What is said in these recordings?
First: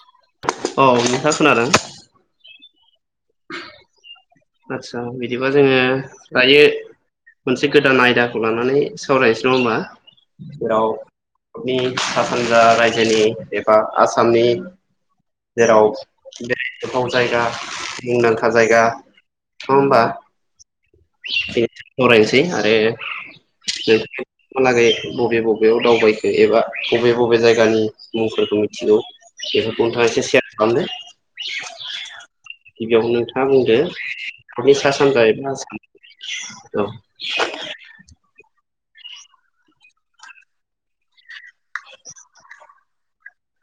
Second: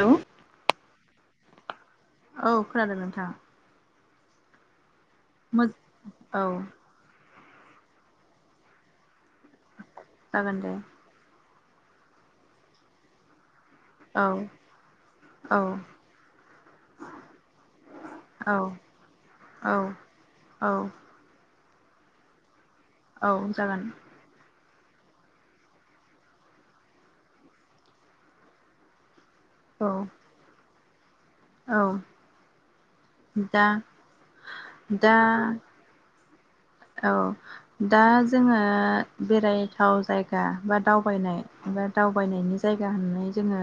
Hello औ नोंथां खोनादों औ खोनादों नोंथाङा आतसा बिदिबा जोङो औ दायो मोनसे गोदान आयदाखौ लानानै सावरायनोसै नङा होमबा जागोन दे जेराव सा सानजा रायजोनि एबा औ आसामनि जेराव बे गोबाव जायगा मुंदांखा औ जायगा औ नङा होबा औ बे फरायसै औ जागोन ए लागै बबे बबेयाव दावबायखो एबा बबे बबे जायगानि मुंफोरखौ मिथिगौ बेफो औ नोंथाङा एसे सेर खालामदो औ बेयावनो नोंथाङा दा बुंदो बिनि सा दा सानजा एबा औ दा जोङो बेरायथाव जायगा बा दावबायनाय बा दावबायनायनि जायगा होननानै जोङो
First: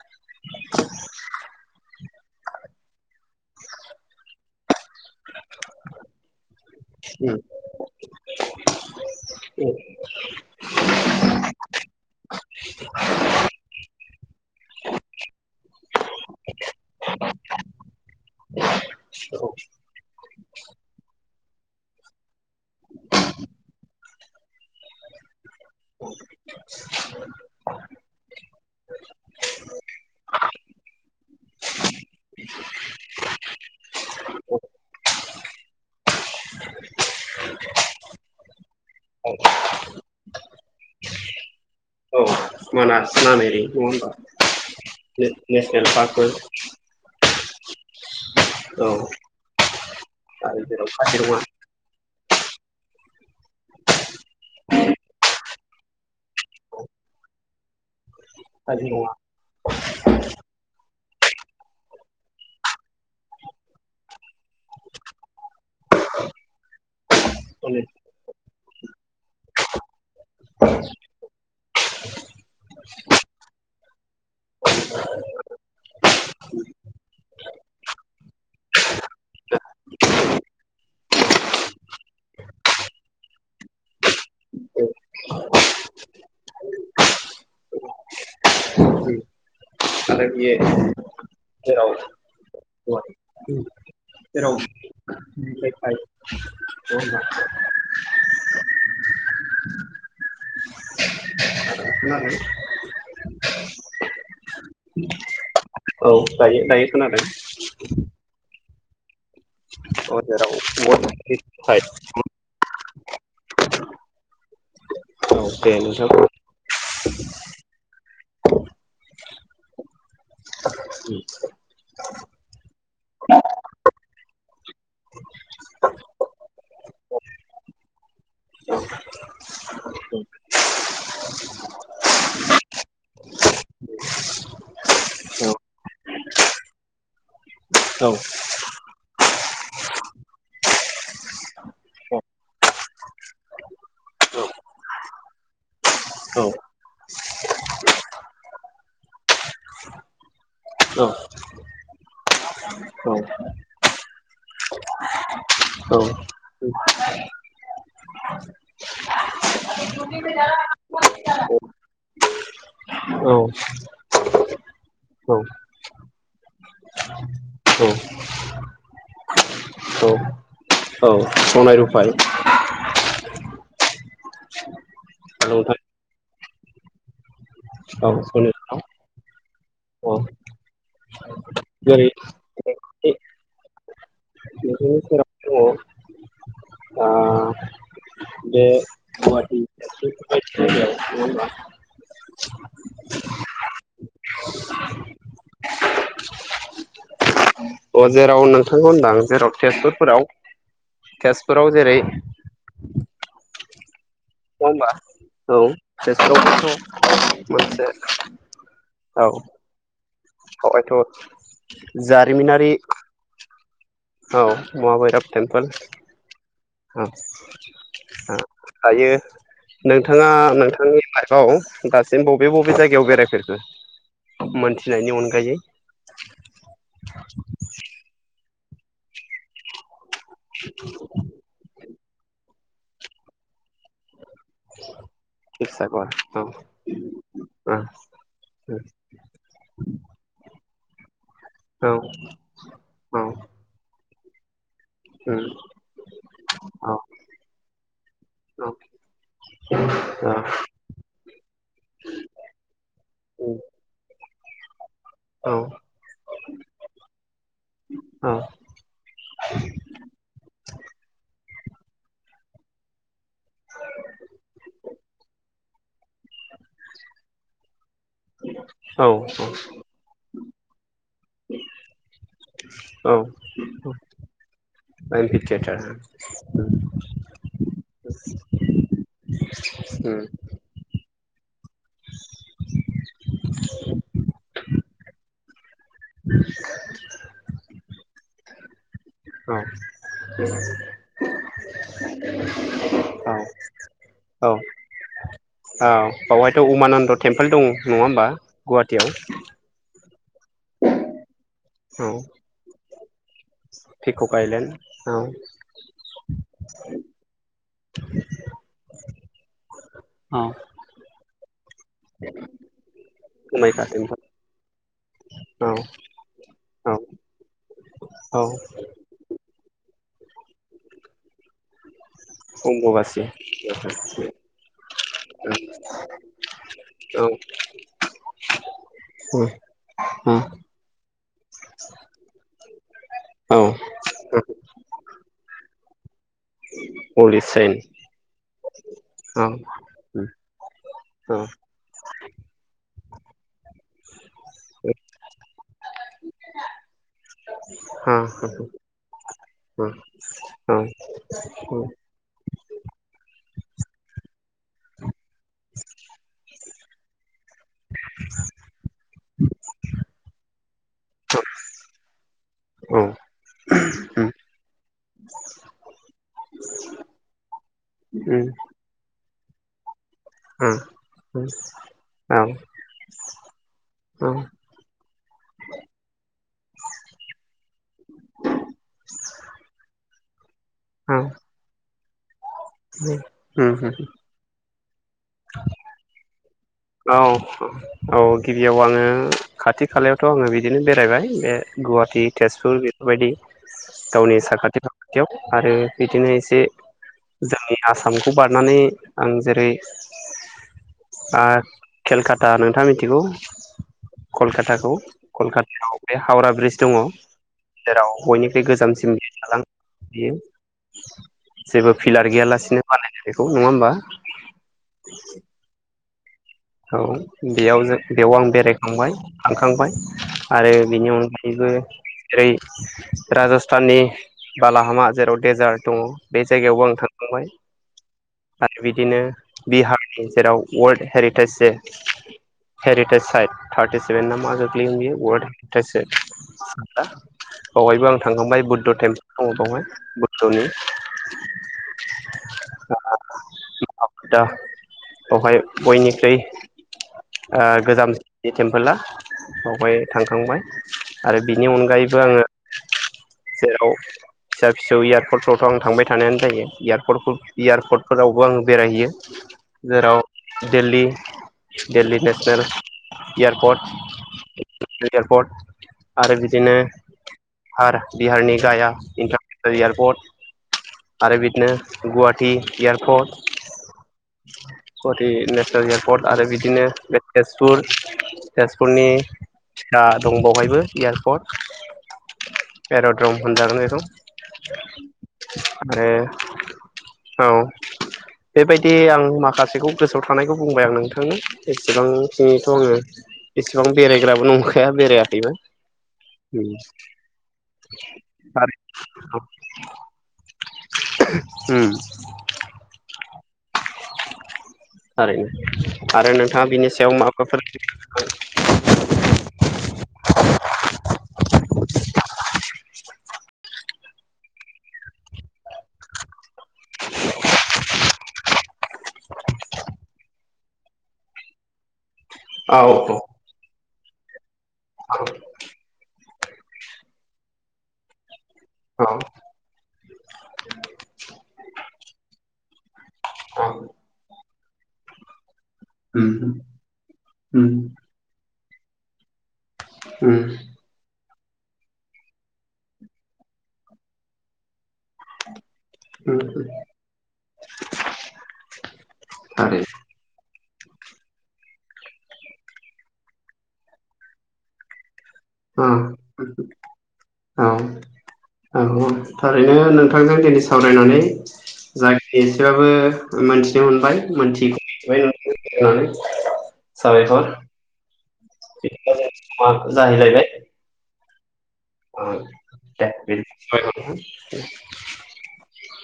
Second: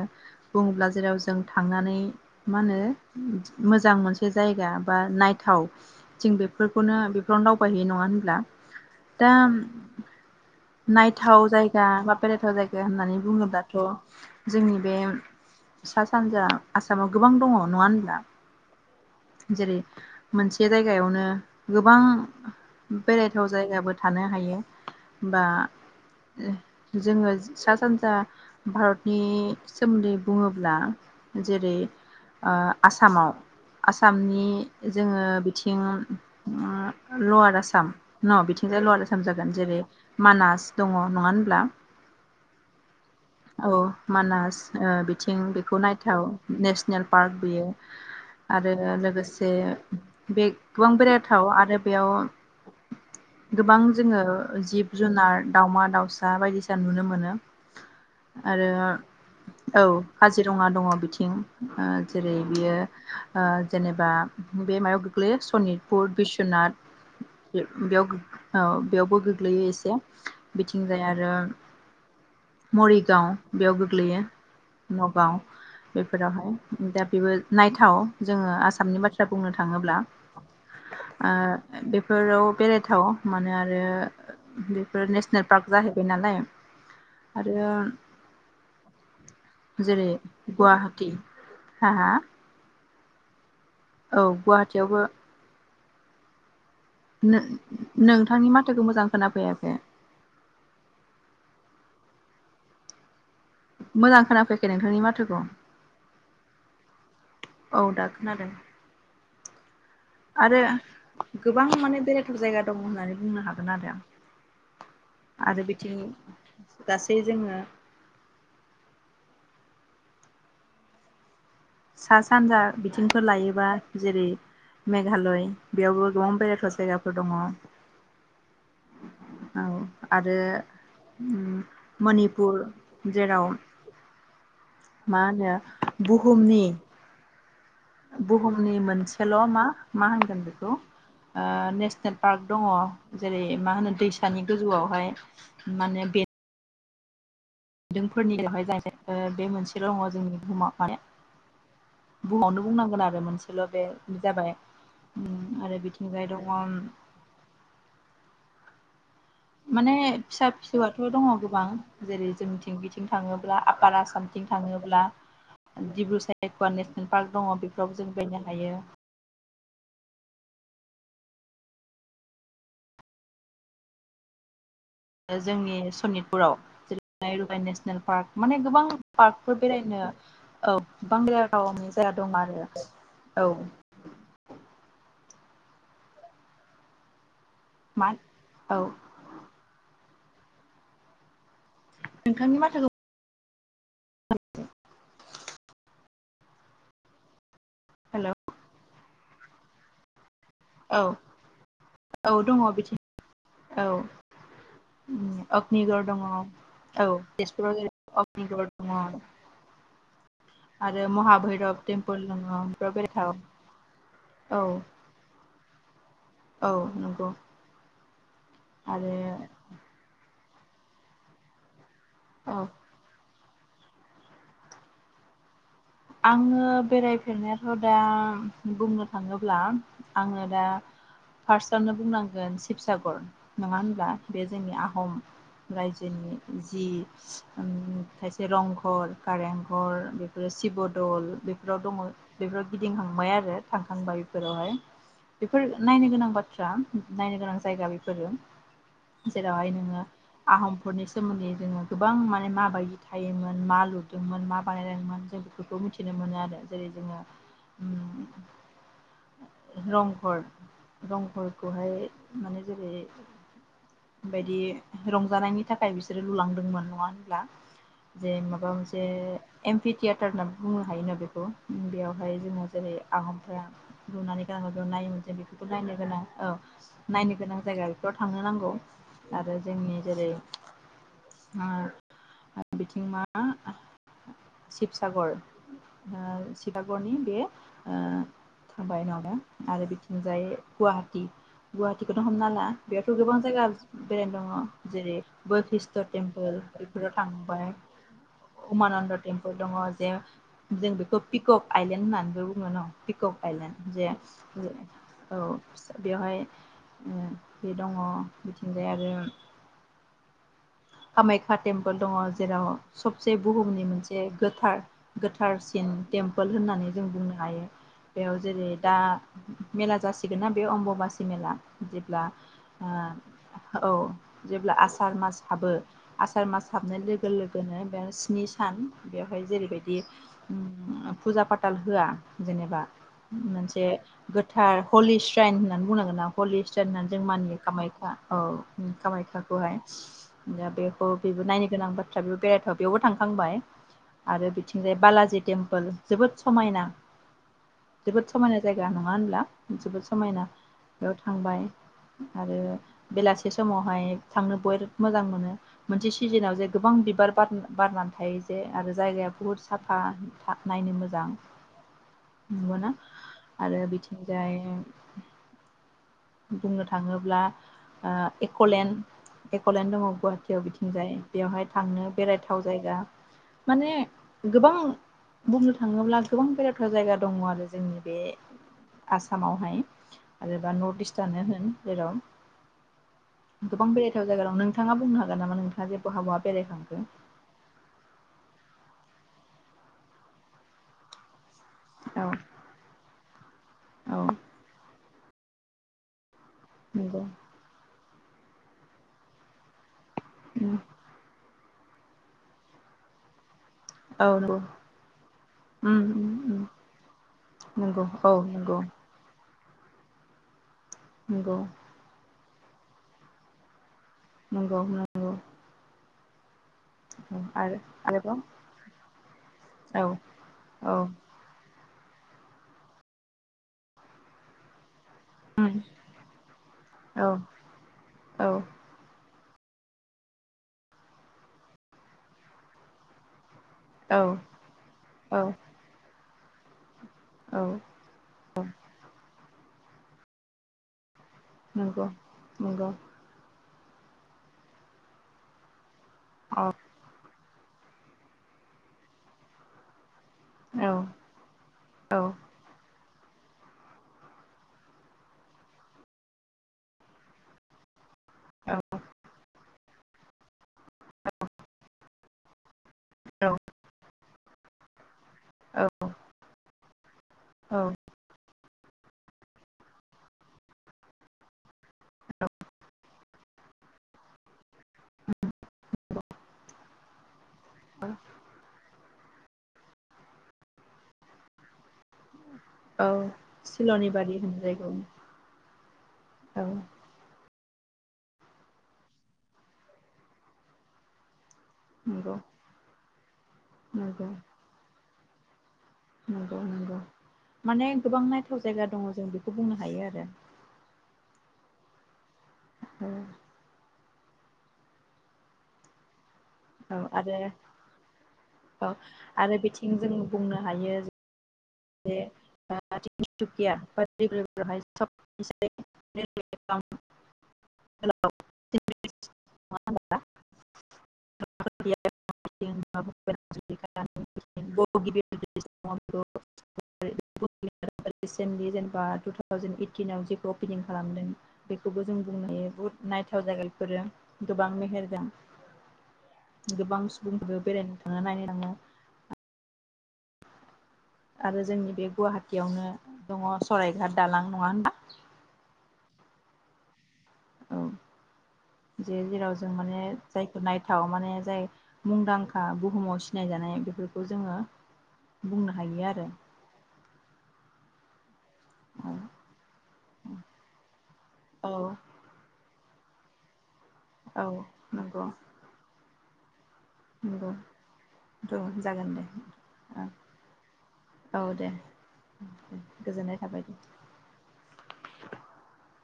बुङोब्ला जेराव जों थांनानै मा होनो मोजां मोनसे जायगा बा नायथाव जों बेफोरखौनो बेफोराव आसाम दावबाय हैैयो नङा ब्ला दा नायथाव जायगा बा बेरायथाव जायगा होननानै बुङोब्लाथ' जोंनि बे सा सानजा आसामाव गोबां दङ नङा होनब्ला? औ जेरै मोनसे जायगायावनो गोबां बेरायथाव जायगाबो थानो हायो बा जोङो सा सानजा भारतनि सोमोन्दै बुङोब्ला जेरै ओ आसामाव आसामनि जोङो बिथिं ल'वार आसाम साम न बिथिंजाय ल'वार आसाम जागोन जेरै मानास दङ नङा होनब्ला? औ मानास। नामेरि औ नङा होमबा मानास ओ बिथिं बेखौ नेसनेल पार्कफोर नायथाव नेसनेल पार्क बियो। आरो औ लोगोसे बे आरो जेराव गोबां काजिरङा बेरायाथाव आरो बेयाव गोबां जोङो जिब जुनार दावमा दाउसा बायदिसिना नुनो मोनो। आरो काजिरङा औ काजिरङा दङ बिथिं थिं जेरै बियो जेनेबा बे मायाव गोग्लैयो सनितपुर बिस्वनाथ आरो बे-बेयाव गो औ। बेयावबो गोग्लैयो एसे। बिथिंजाय आरो मरिगाव बेयाव गोग्लैयो नगाव बेफोरावहाय दा बेबो नायथाव जोङो आसामनि बाथ्रा बुंनो थाङोब्ला। ओ बेफोराव बेरायथाव मानो आ रो बेफोर नेसनेल पार्क जाहैबाय नालाय आरो [inaudible] जेरै बेयो गुवाहाटि हा हा गुवाटी औ गुवाहाटियावबो [unintelligible] नो-नोंथांनि माथोखौ मोजां खोनाफैयाखै। खोनादों? मोजां खोनाफैयाखै नोंथांनि माथोखौ। होमबा दायो दायो खोनादों? औ दा खोनादों। औ जेराव आरो औ गोबां माने बेरायथाव जायगा दङ होननानै बुंनो हागोन आरो आं। आरो दे बिथिं नोंथां औ गासै जोङो [unintelligible] सा सानजा बिथिंफोर लायोबा जेरै- मेघालय बेयावबो गोबां बेरायथाव जायगाफोर दङ औ आरो मनिपुर जेराव मा औ होनो बुहुमनि औ बुहुमनि मोन सेल' मा मा होनगोन बेखौ ओ नेसनेल पार्क दङ जेरै- मा होनो दैसानि गोजौआवहाय माने बे बिदोंफोरनि बेवहाय जाय ओ बे मोनसेल' दङ जोंनि। बुहुमाव माने बुहुमावनो बुंनांगोन आरो मोनसेल' बे बि जाबाय ओम आरो औ बिथिंनिफ्राय दङ माने फिसा फिसौआथ' दङ गोबां जेरै। [inaudible] जों बेथिं औ थाङोब्ला आफार आसामथिं थाङोब्ला दिब्रु सा [unintelligible] पार्क दङ बेफोरावबो जों गायनो हायो। औ औ सनाय रुफाय औ जोंनि सनित पुराव [unintelligible] नेसनेल पार्क सनाय माने गोबां पार्कफोर बेरायनो औ ओ बांद्राय गावनि जेरै जाया दं आरो औ। नोंसोरनि सेराव दङ ओ मा बे औ। गुवाहाटि बेफोरबायदि जायगायाव नङा होमबा नोंथांनि माथोखौ अ हेल' जेराव नोंथांखौ होनदां जेराव तेजपुरफोराव औ तेजपुराव जेरै औ दङ बिथिं औ होमबा ओम औ अग्निगर दङ तेजपुरावबोथ' औ तेजपुराव मोनसे ज अग्निगर दङ औ आरो बेवहायथ' महाभैरब टेमफल दङ जारिमिनारि फ्राव बेरायथाव। औ महाभैरब टेम्पोल। औ आ। हायो आरो नोंथाङा। नोंथांनि लाइफआव। दासिम बबे औ बबे जायगायाव बेरायफेरखो। मोनथिनायनि अनगायै। आङो बेरायफेरनायाथ' दा। बुंनो थाङोब्ला। आङो दा फार्स्टआवनो। बुंनांगोन शिबसागर नङा होनब्ला। बे जोंनि आहम फिसाखौ औ रायजोनि जि ओम औ खायसे रंघर कारेंघर बेफोरो। शिब'दल बेफोराव औ दङ बेफोर औ गिदिंहांबाय आरो थांखांबाय फोरावहाय बेफोर नायनो गोनां बाथ्रा औ नायनो गोनां जायगा बेफोरो औ जेरावहाय नोङो औ आहमफोरनि सोमोन्दै जोङो गोबां माने माबायदि थायोमोन मा लु मोन मा बानायनायमोन औ इफोरखौ मिथिनो मोनो आरो जेरै जोङो खौहाय माने जेरै बायदि रंजानायनि थाखाय [unintelligible] बिसोरो लुलांदोंमोन नङा होनब्ला जे माबा मोनसे औ एमपिति होनना बुंनो हायो बेखौ बेयावहाय जोङो जेरै औ आहमफ्रा लुनानै गोनां नायोमोन जों एमपि बेफोरखौ थियेटार औ नायनो गोनां औ नायनो गोनां जायगा बेफोराव थांनो नांगौ आरो जोंनि जेरै आ बिथिं मा चिप सागर ओ सिदागरनि बे ओ औ आरो बिथिंजाय गुवाहाटि गुवाहाटिखौथ हमना ला बेयावथ' गोबां औ जायगा बेरायनो दङ जेरै बोयखिष्ट टेम्पोल बावहायथ' उमानन्द बेफोराव टेम्पोल दं थांबाय नङा होमबा गुवाहाटियाव उमानन्द टेम्पोल दङ जों बेखौ पिक'क आइलेण्ड औ होननानैबो बुङो न' औ पिक'क आइलेण्ड जे पिकक आइलेण्ड औ औ बेवहाय ओ बे दङ बिथिंजाय आरो औ खामाख्या टेम्पोल दङ जेराव सबसे बुहुमनि कामाख्या मोनसे टेम्पोल गोथार औ गोथारसिन टेमपोल होननानै औ जों बुंनो हायो बेयाव औ जेरै दा मेला जासि- गोनना बे अम्ब'बासि मेला जेब्ला अम्बुबासि ओ औ जेब्ला आसार मास हाबो आसार मास हाबनाय लोगो लोगोनो बे स्नि सान बेवहाय जेरैबायदि फुजा फाथाल होआ जेनेबा औ मोनसे गोथार हलि स्राइन [unintelligible] पलिस्टार होननानै जों हलि मानियो सेन कामाख्या औ औ कामाख्याखौहाय। दा बेखौ औ बेबो नायनो गोनां बाथ्रा बेबो बेरायथाव बेयावबो थांखांबाय आरो बिथिंजाय बालाजि टेम्पोल जोबोद समायना जोबोद समायना जायगा नङा होनब्ला औ जोबोद समायना बेयाव थांबाय आरो बेलासि बे समावहाय थांनो बय मोजां मोनो मोनसे सिजोनाव जे गोबां बिबार बार बारनानै थायो जे आरो जायगाया बुहुत साफा नायनो मोजां नुवोना आरो बिथिंजाय बुंनो थाङोब्ला ओ एक'लेन्ड एक'लेन्ड दङ। गुवाहाटीयाव बिथिंजाय बेयावहाय थांनो औ बेरायथाव जायगा माने औ गोबां बुंनो थाङोब्ला गोबां बेरायथाव जायगा दङ आरो जोंनि बे आसामावहाय। आरोबा नर्ट इस्टयानो होन जेराव [unintelligible] ओम गोबां बेरायथाव जायगा ओम नोंथाङा बुंनो हागोन नामा नोंथाङाजे बहाबा औ अ' औ गिबियाव आङो ओ खाथि खालायावथ' आङो बिदिनो बेरायबाय बे गुवाहाटी औ तेजपुर बेफोरबायदि औ गावनि साखाथि फाखा थियाव आरो बिदिनो एसे नंगौ बे जोंनि आसाम बारनानै आं जेरै आ केलकाता नोंथाङा मिथिगौ औ नंगौ कलकाताखौ कलकातायाव उम बे हावरा उम ब्रिज दङ नंगौ जेराव औ बयनिख्रुइ नंगौ गोजामसिम दालां। बियो नंगौ जेबो पिलार गैयालासि बियो बानाय बेखौ नङा होमबा? नंगौ नंगौ औ आरो बेयाव जों बेयाव आं आरोबाव बेरायखांबाय थांखांबाय औ आरो औ बेनि अनगायैबो जेरै राजस्थाननि बालाहामा जेराव औ देजार्ट दङ' बे जायगायावबो आं थांखांबाय। औ आरो बिदिनो बिहारनि जेराव वर्ल्ड हेरिटेज जे हेरिटेज साइट थारटि औ सेभेन ना मा गोग्लैयो बियो वर्ल्ड टेज [unintelligible] [inaudible] हा औ बहायबो आं थांखांबाय बुद्ध टेम औ दङ' बुद्धनि नंगौ नंगौ। [unintelligible] बेवहाय बैनिफ्राय अ आ गोजाम बे टेम्पोला बावहाय थांखांबाय औ आरो बिनि अनगायैबो औ आङो जेराव फिसा फिसौ इयारपर्टावथ' आं थांबाय थानायानो जायो इयारपर्टफोर इयारपर्ट फोरावबो आं बेरायहैयो। जेराव देल्ली देल्ली [unintelligible] [unintelligible] औ इयारपर्ट इयारपर्ट आरो बिदिनो हार बिहारनि जायगा [unintelligible] एयारपर्ट आरो बिदिनो Guwahati airport Guwahati national airport आरो बिदिनो [unintelligible] तेजपुर तेजपुरनि दा दं बहायबो इयारपर्ट। औ सिल'निबारि होन जायखौ आरो औ औ बेबायदि आं माखासेखौ गोसोआव थानायखौ बुंबाय आरो नोंथांनो। एसेबां नंगौ इनिथ' आङो एसेबां नंगौ बेरायग्राबो नंखाया बेराया। [unintelligible] नंगौ नंगौ माने गोबां नायथाव थारैनो जायगा दङ' जों बेखौ बुंनो हायो आरो उम। औ। थारैनो मानो [unintelligible] औ आरो औ आरो बिथिं जों बुंनो हायो। [unintelligible] [unintelligible] औ [unintelligible] [unintelligible] [unintelligible] [unintelligible] जेनबा टु थावजेेन ओइतिनाव जेखौ अपेनिं औ खालामदों [unintelligible] जों बुंनो हायो [unintelligible] [unintelligible] गोबां मेहेर [unintelligible] गोबां सुबुंफोर उम बेरायनो थांङो नायनो [unintelligible] [unintelligible] आरो जोंनि बे गुवाहाटियावनो दङ' स'रायघाट दालां नङा होनबा। [unintelligible] औ जे जेराव जों थारै माने जाय नायथाव माने जाय मुंदांखा बुहुमाव सिनायजानाय बेफोरखौ जोङो। बुंनो [unintelligible] औ। हायो आरो [unintelligible] थारैनो नोंथांजों दिनै सावरायनानै [unintelligible] औ ओ मोन औ नंगौ [unintelligible] [inaudible] नंगौ साबायखर। औ जागोन दे [unintelligible] जाहैलायबाय। औ दे। गोजोननाय थाबाय दे [unintelligible]